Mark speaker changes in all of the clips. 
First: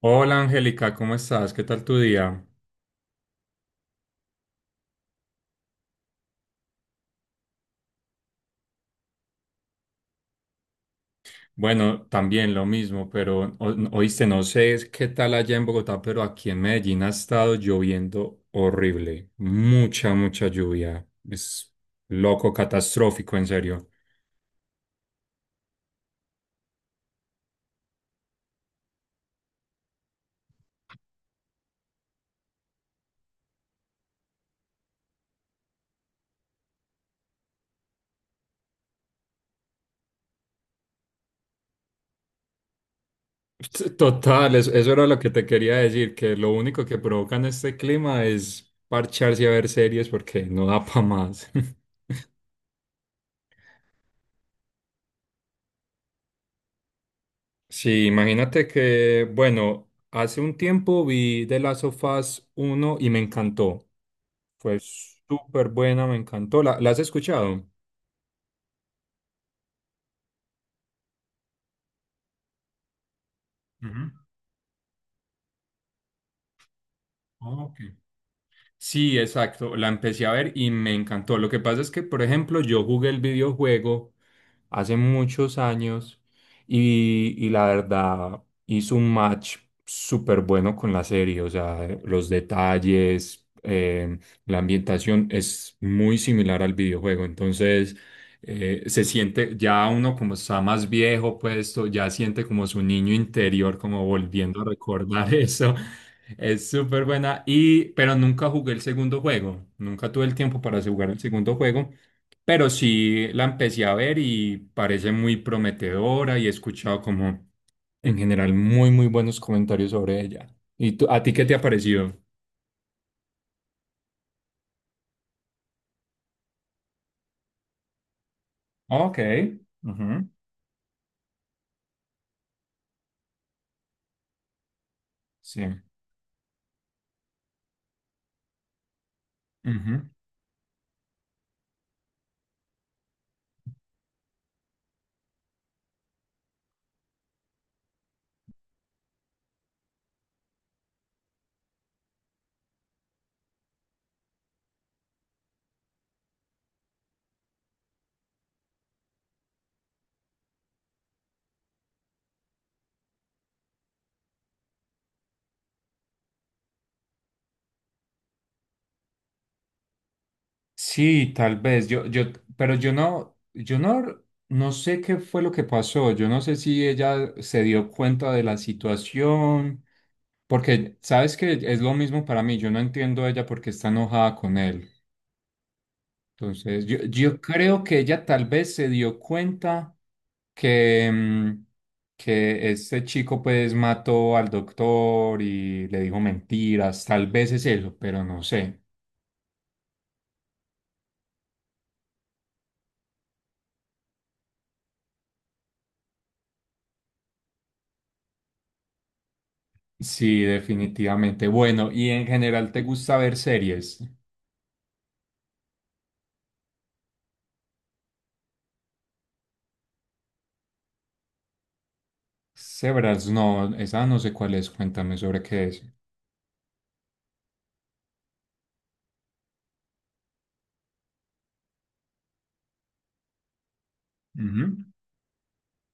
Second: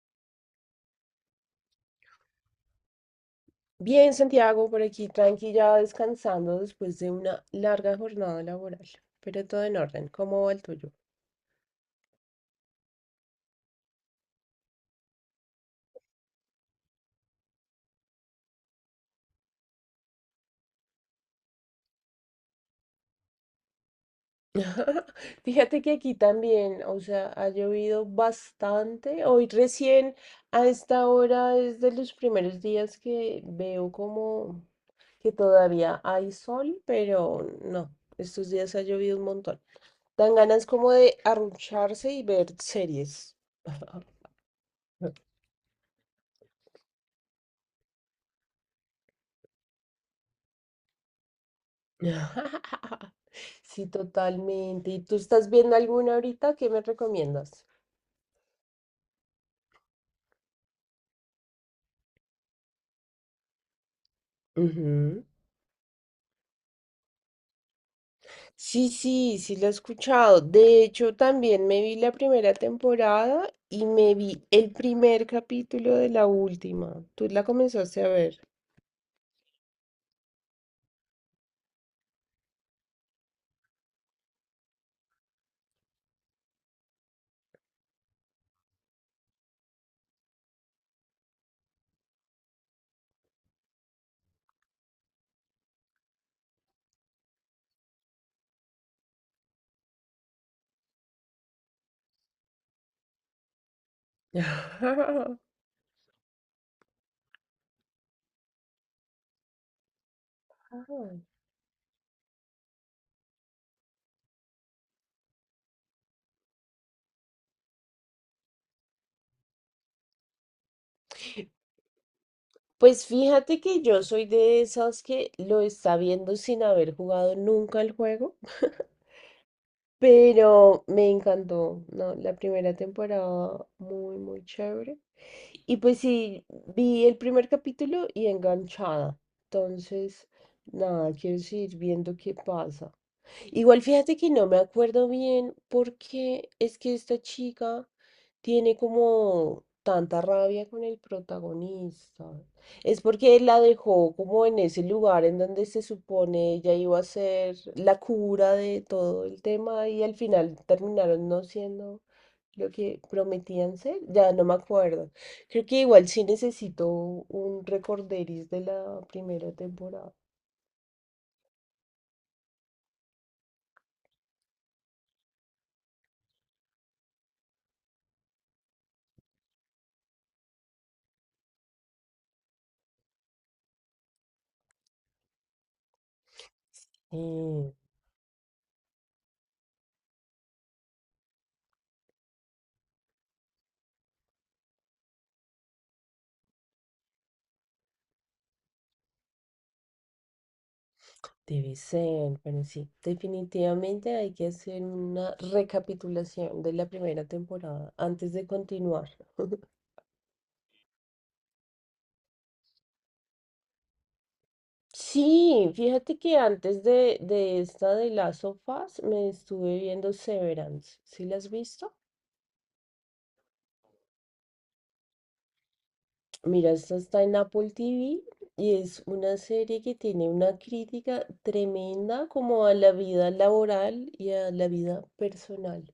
Speaker 1: Hola Angélica, ¿cómo estás? ¿Qué tal tu día?
Speaker 2: Bien, Santiago, por aquí tranquila, descansando después de una larga jornada laboral, pero todo en orden. ¿Cómo va el tuyo?
Speaker 1: Bueno, también lo mismo, pero oíste, no sé qué tal allá en Bogotá, pero aquí en Medellín ha estado lloviendo horrible. Mucha, mucha lluvia. Es loco, catastrófico, en serio.
Speaker 2: Fíjate que aquí también, o sea, ha llovido bastante. Hoy recién a esta hora es de los primeros días que veo como que todavía hay sol, pero no, estos días ha llovido un montón. Dan ganas como de arrucharse y ver series.
Speaker 1: Total, eso era lo que te quería decir, que lo único que provocan este clima es parcharse a ver series porque no da para más.
Speaker 2: Sí, totalmente. ¿Y tú estás viendo alguna ahorita? ¿Qué me recomiendas?
Speaker 1: Sí, imagínate que, bueno, hace un tiempo vi The Last of Us 1 y me encantó. Fue súper buena, me encantó. ¿La has escuchado?
Speaker 2: Sí, sí, sí lo he escuchado. De hecho, también me vi la primera temporada y
Speaker 1: Ujú.
Speaker 2: me vi el primer capítulo de la última. ¿Tú la
Speaker 1: Ah, ok.
Speaker 2: comenzaste a ver?
Speaker 1: Sí, exacto, la empecé a ver y me encantó. Lo que pasa es que, por ejemplo, yo jugué el videojuego hace muchos años y la verdad hizo un match súper bueno con la serie. O sea, los detalles, la ambientación es muy similar al videojuego. Entonces, se siente ya uno como está más viejo puesto, ya siente como su niño interior, como volviendo a recordar eso. Es súper buena y pero nunca jugué el segundo juego, nunca tuve el tiempo para jugar el segundo juego, pero sí la empecé a ver y parece muy prometedora y he escuchado como en general muy muy buenos comentarios sobre ella. ¿Y tú, a ti qué te ha parecido?
Speaker 2: Pues fíjate que yo soy de esas que lo está viendo sin haber jugado nunca el juego,
Speaker 1: Ok. Ujú.
Speaker 2: pero me encantó, ¿no? La primera temporada muy, muy chévere.
Speaker 1: Sí.
Speaker 2: Y pues sí, vi el primer capítulo y enganchada.
Speaker 1: Ujú.
Speaker 2: Entonces, nada, quiero seguir viendo qué pasa. Igual fíjate que no me acuerdo bien porque es que esta chica tiene como tanta rabia con el protagonista. Es porque él la dejó como en ese lugar en donde se supone ella iba a ser la cura de todo el tema y al final terminaron no siendo lo que prometían ser. Ya no me acuerdo. Creo que igual sí necesito un recorderis de la primera temporada.
Speaker 1: Sí, tal vez. Pero yo no, yo no, no sé qué fue lo que pasó. Yo no sé si ella se dio cuenta de la situación. Porque, ¿sabes que es lo mismo para mí? Yo no entiendo a ella porque está enojada con él. Entonces, yo
Speaker 2: Mm.
Speaker 1: creo que ella tal vez se dio cuenta que, mm, que este chico pues mató al doctor y le dijo mentiras. Tal vez es eso, pero no sé.
Speaker 2: Debe ser, pero sí, definitivamente hay que hacer una recapitulación de la primera temporada antes de continuar.
Speaker 1: Sí, definitivamente. Bueno, y en general, ¿te gusta ver series?
Speaker 2: Sí, fíjate que antes de esta de Last of Us me estuve viendo Severance. ¿Sí la has visto?
Speaker 1: Severance, no, esa no sé cuál es. Cuéntame sobre qué es.
Speaker 2: Mira, esta está en Apple TV y es una serie que tiene una crítica tremenda como a la vida laboral y a
Speaker 1: Ujú,
Speaker 2: la vida personal.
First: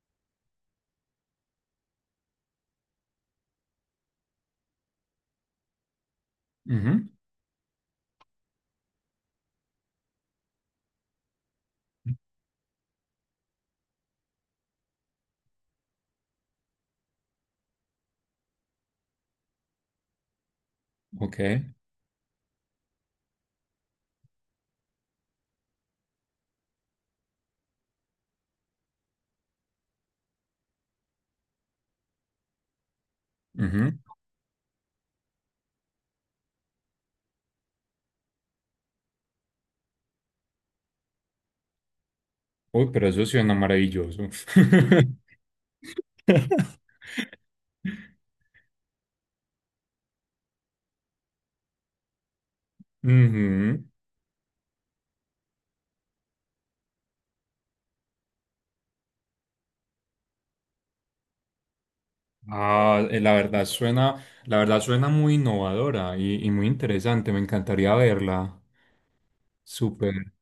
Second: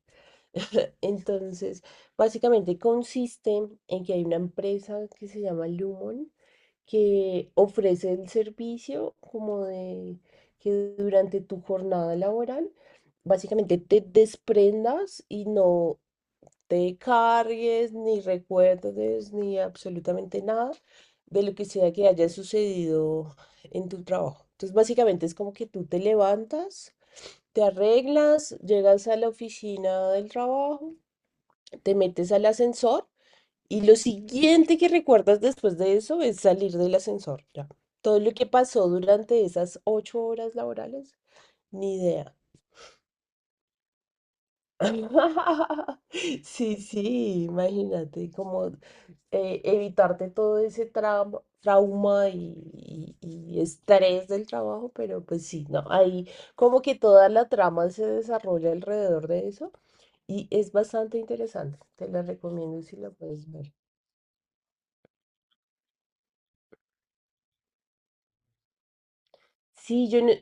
Speaker 2: Entonces, básicamente consiste en que hay una empresa que se llama Lumon
Speaker 1: ujú.
Speaker 2: que ofrece el servicio como de que durante tu jornada laboral básicamente te desprendas y no te cargues, ni recuerdes, ni absolutamente nada
Speaker 1: Ok.
Speaker 2: de lo que sea que haya sucedido en tu trabajo. Entonces, básicamente es como que tú te levantas, te arreglas, llegas a la oficina del trabajo, te metes al ascensor y
Speaker 1: Ujú.
Speaker 2: lo siguiente que recuerdas después de eso es salir del ascensor, ya. Todo lo que pasó durante esas ocho horas laborales, ni idea.
Speaker 1: Uy, pero eso suena maravilloso.
Speaker 2: Sí, sí, imagínate como evitarte todo ese trauma, trauma y
Speaker 1: Ujú.
Speaker 2: estrés del trabajo, pero pues sí, no, ahí como que toda la trama se desarrolla alrededor de eso y es bastante interesante, te la recomiendo si
Speaker 1: Ah,
Speaker 2: la
Speaker 1: la
Speaker 2: puedes
Speaker 1: verdad
Speaker 2: ver.
Speaker 1: suena, la verdad suena muy innovadora y muy interesante. Me encantaría verla.
Speaker 2: Sí,
Speaker 1: Súper.
Speaker 2: yo no,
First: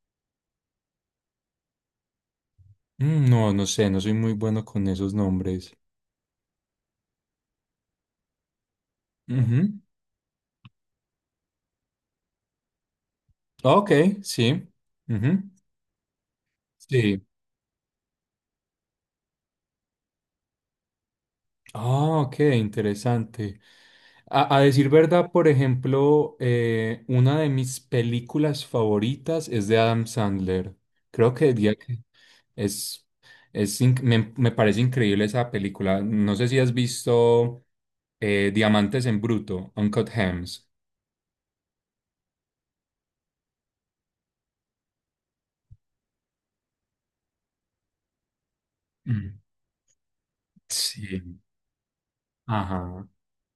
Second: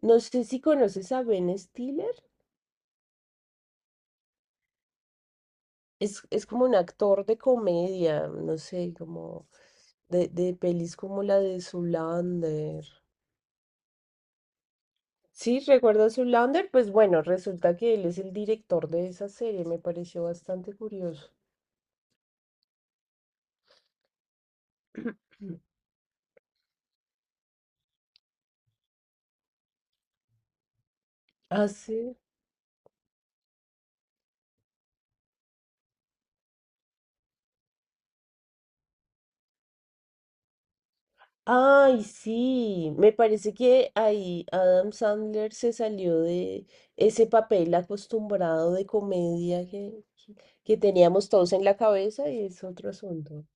Speaker 2: no sé si conoces a Ben Stiller,
Speaker 1: Mm. No, no sé, no soy muy bueno con esos nombres.
Speaker 2: es como un actor de comedia, no sé, como
Speaker 1: Ujú.
Speaker 2: de pelis como la de Zoolander.
Speaker 1: Ok, sí. Ujú.
Speaker 2: Sí, ¿recuerdas Zoolander? Pues
Speaker 1: Sí.
Speaker 2: bueno, resulta que él es el director de esa serie, me pareció bastante curioso.
Speaker 1: Ah, ok, interesante. A decir verdad, por ejemplo, una de mis películas favoritas es de Adam Sandler. Creo que
Speaker 2: Ah,
Speaker 1: diría que
Speaker 2: sí.
Speaker 1: es, me parece increíble esa película. No sé si has visto Diamantes en Bruto, Uncut Gems.
Speaker 2: Ay, sí, me parece que ahí Adam Sandler se salió de ese papel acostumbrado de
Speaker 1: Mm.
Speaker 2: comedia que teníamos
Speaker 1: Sí.
Speaker 2: todos en la cabeza y es otro
Speaker 1: Ajá.
Speaker 2: asunto.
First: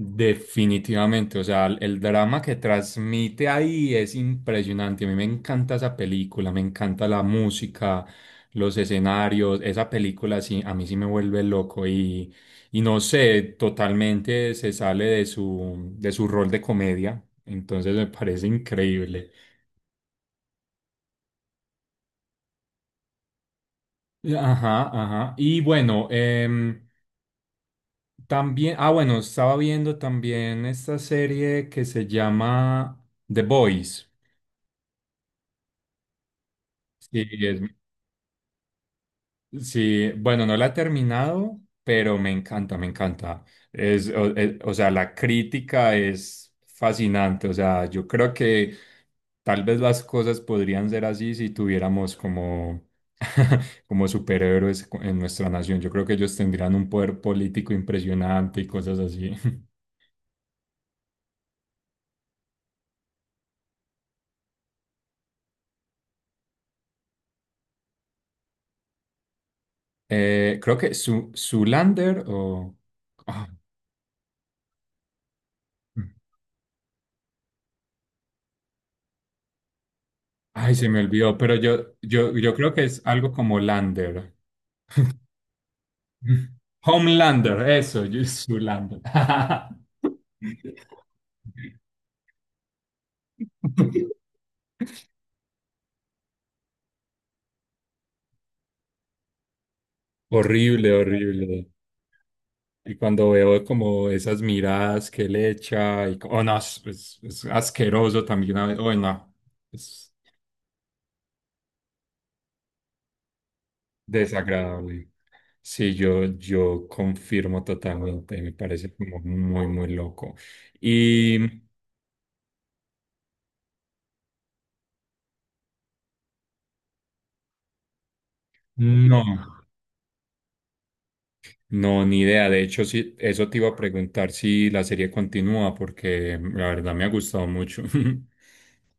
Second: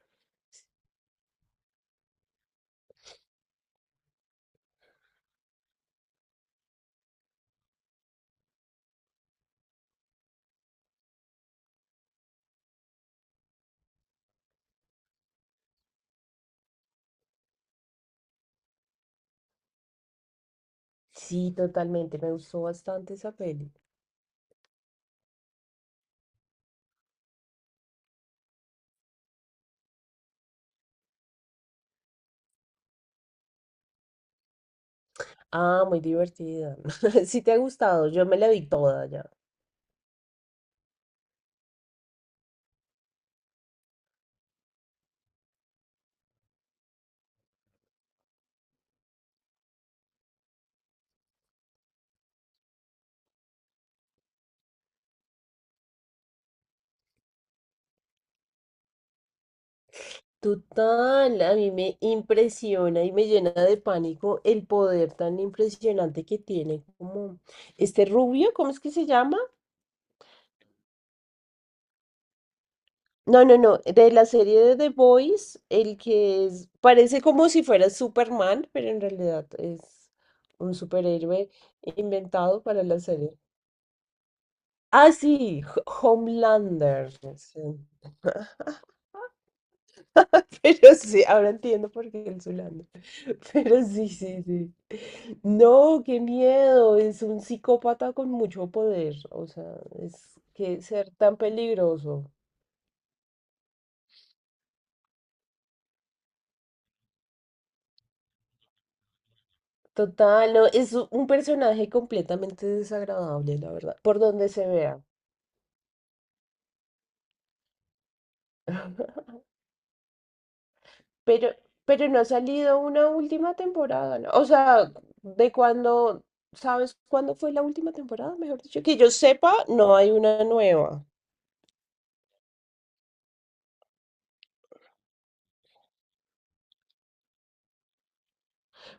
Speaker 1: Definitivamente, o sea, el drama que transmite ahí es impresionante. A mí me encanta esa película, me encanta la música, los escenarios. Esa película sí, a mí sí me vuelve loco y no sé, totalmente se sale de su rol de comedia. Entonces me parece increíble.
Speaker 2: Sí, totalmente, me gustó bastante esa peli.
Speaker 1: Ajá, ajá. Y bueno, también, ah, bueno, estaba viendo también esta serie que se llama The Boys.
Speaker 2: Ah, muy divertida.
Speaker 1: Sí,
Speaker 2: Sí te ha
Speaker 1: es
Speaker 2: gustado, yo me la vi toda ya.
Speaker 1: Sí, bueno, no la he terminado, pero me encanta, me encanta. O sea, la crítica es fascinante. O sea, yo creo que tal vez las cosas podrían ser así si tuviéramos como, como superhéroes en nuestra nación. Yo creo que ellos tendrían un poder político impresionante y cosas así.
Speaker 2: Total, a mí me impresiona y me llena de pánico el poder tan impresionante que tiene como este rubio, ¿cómo es que se llama?
Speaker 1: Creo que su Zoolander o,
Speaker 2: No,
Speaker 1: ah,
Speaker 2: no, no, de la serie de The Boys, el
Speaker 1: mm,
Speaker 2: que parece como si fuera Superman, pero en realidad es
Speaker 1: ay,
Speaker 2: un
Speaker 1: se me olvidó,
Speaker 2: superhéroe
Speaker 1: pero yo
Speaker 2: inventado
Speaker 1: creo
Speaker 2: para
Speaker 1: que
Speaker 2: la
Speaker 1: es algo
Speaker 2: serie.
Speaker 1: como Lander.
Speaker 2: Ah, sí, Homelander.
Speaker 1: Homelander,
Speaker 2: Sí.
Speaker 1: eso, yo Zoolander.
Speaker 2: Pero sí, ahora entiendo por qué el Zulanda. Pero sí, sí, sí. No, qué miedo. Es un psicópata con mucho poder. O sea, es que
Speaker 1: Horrible,
Speaker 2: ser tan
Speaker 1: horrible.
Speaker 2: peligroso.
Speaker 1: Y cuando veo como esas miradas que le echa, oh no, es asqueroso también. Oh no, es
Speaker 2: Total, no, es un personaje completamente desagradable, la verdad, por donde se vea.
Speaker 1: desagradable. Sí, yo confirmo totalmente, me parece como muy, muy loco. Y
Speaker 2: Pero, pero no ha salido una última temporada, ¿no? O sea, de cuando, ¿sabes cuándo fue la última temporada? Mejor dicho, que yo
Speaker 1: no.
Speaker 2: sepa, no hay una nueva.
Speaker 1: No, ni idea. De hecho, sí, eso te iba a preguntar si la serie continúa, porque la verdad me ha gustado mucho.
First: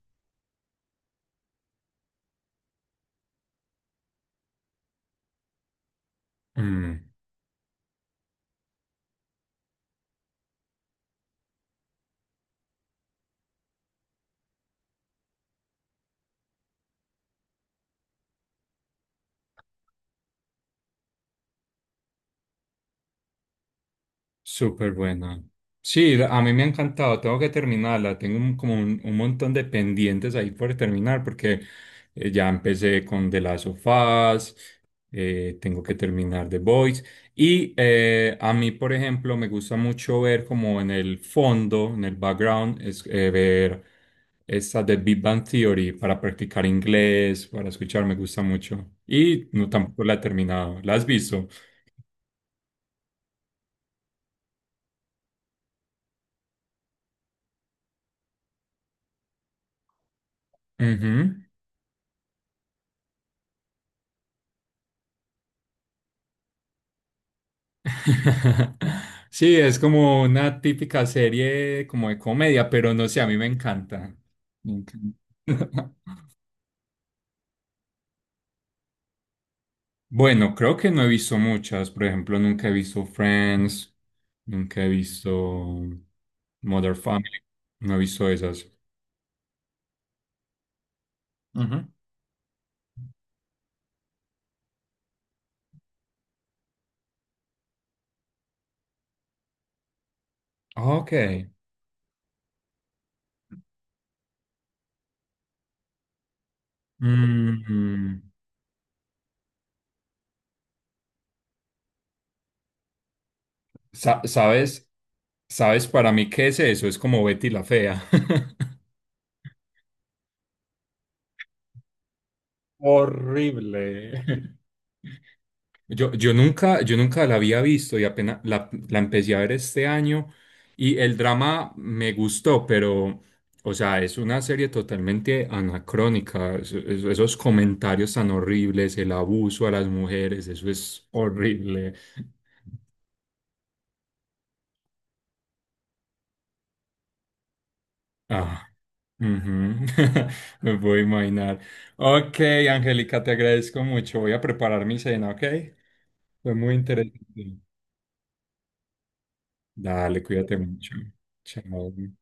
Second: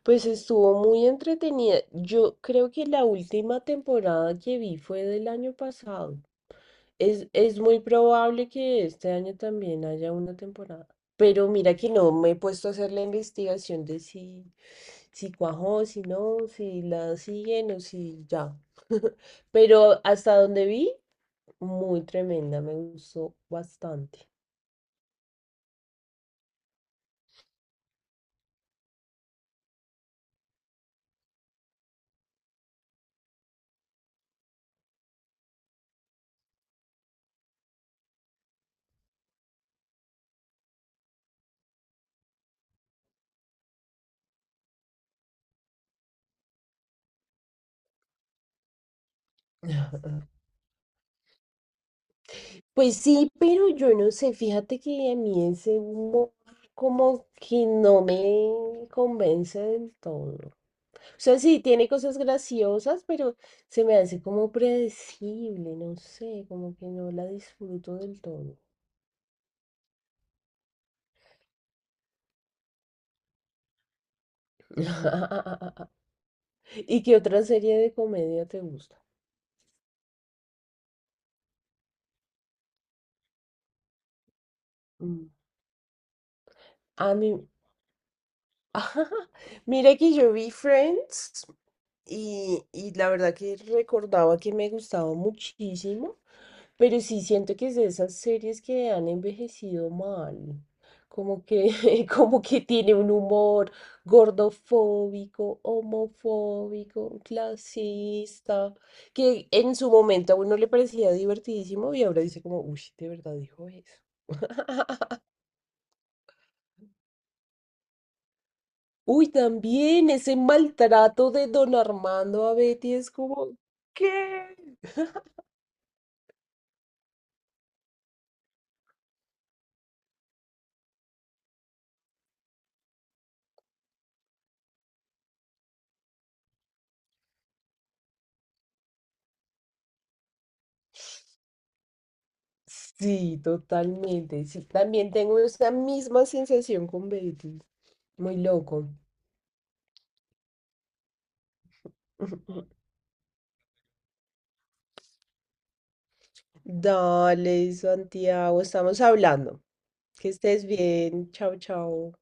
Speaker 2: Pues estuvo muy entretenida. Yo creo que la última temporada que vi fue del año pasado.
Speaker 1: Mm.
Speaker 2: Es muy probable que este año también haya una temporada. Pero mira que no me he puesto a hacer la investigación de si, si cuajó, si no, si la siguen o si ya. Pero hasta donde vi, muy tremenda, me gustó bastante.
Speaker 1: Súper buena. Sí, a mí me ha encantado, tengo que terminarla, tengo como un montón de pendientes ahí por terminar porque ya empecé con The Last of Us, tengo que terminar The Boys y a mí, por ejemplo, me gusta mucho ver como en el fondo, en el background, ver esta de Big Bang Theory para practicar inglés, para escuchar, me gusta mucho. Y no, tampoco la he terminado, ¿la has visto?
Speaker 2: Pues sí, pero yo no sé, fíjate que a mí ese humor como que no me convence del todo. O sea,
Speaker 1: Ujú.
Speaker 2: sí, tiene cosas graciosas, pero se me hace como predecible, no sé, como que no la disfruto del todo.
Speaker 1: Sí, es como una típica serie como de comedia, pero no sé, a mí me encanta. Me encanta.
Speaker 2: ¿Y qué otra serie de comedia te gusta?
Speaker 1: Bueno, creo que no he visto muchas. Por ejemplo, nunca he visto Friends, nunca he visto
Speaker 2: Mm.
Speaker 1: Mother
Speaker 2: A mí,
Speaker 1: Family, no he visto esas.
Speaker 2: mira que yo vi Friends,
Speaker 1: Ujú.
Speaker 2: y la verdad que recordaba que me gustaba muchísimo, pero sí siento que es de esas series que han envejecido mal.
Speaker 1: Ok.
Speaker 2: Como que, como que tiene un humor gordofóbico, homofóbico,
Speaker 1: Mm,
Speaker 2: clasista, que en su momento a uno le parecía divertidísimo y ahora dice como, uy, de verdad dijo eso.
Speaker 1: ¿Sabes? ¿Sabes para mí qué es eso? Es como Betty la Fea.
Speaker 2: Uy, también ese maltrato de don Armando a Betty es como,
Speaker 1: Horrible.
Speaker 2: ¿qué?
Speaker 1: Yo nunca la había visto y apenas la empecé a ver este año y el drama me gustó, pero, o sea, es una serie totalmente anacrónica. Esos comentarios tan horribles, el abuso a las mujeres, eso es horrible.
Speaker 2: Sí, totalmente. Sí, también tengo esa misma sensación con Beatles. Muy
Speaker 1: Ah,
Speaker 2: loco.
Speaker 1: ujú. Me puedo imaginar. Ok, Angélica, te agradezco mucho. Voy a preparar mi cena, ¿ok? Fue muy interesante.
Speaker 2: Dale, Santiago, estamos hablando.
Speaker 1: Dale,
Speaker 2: Que
Speaker 1: cuídate
Speaker 2: estés
Speaker 1: mucho.
Speaker 2: bien. Chao,
Speaker 1: Chao.
Speaker 2: chao.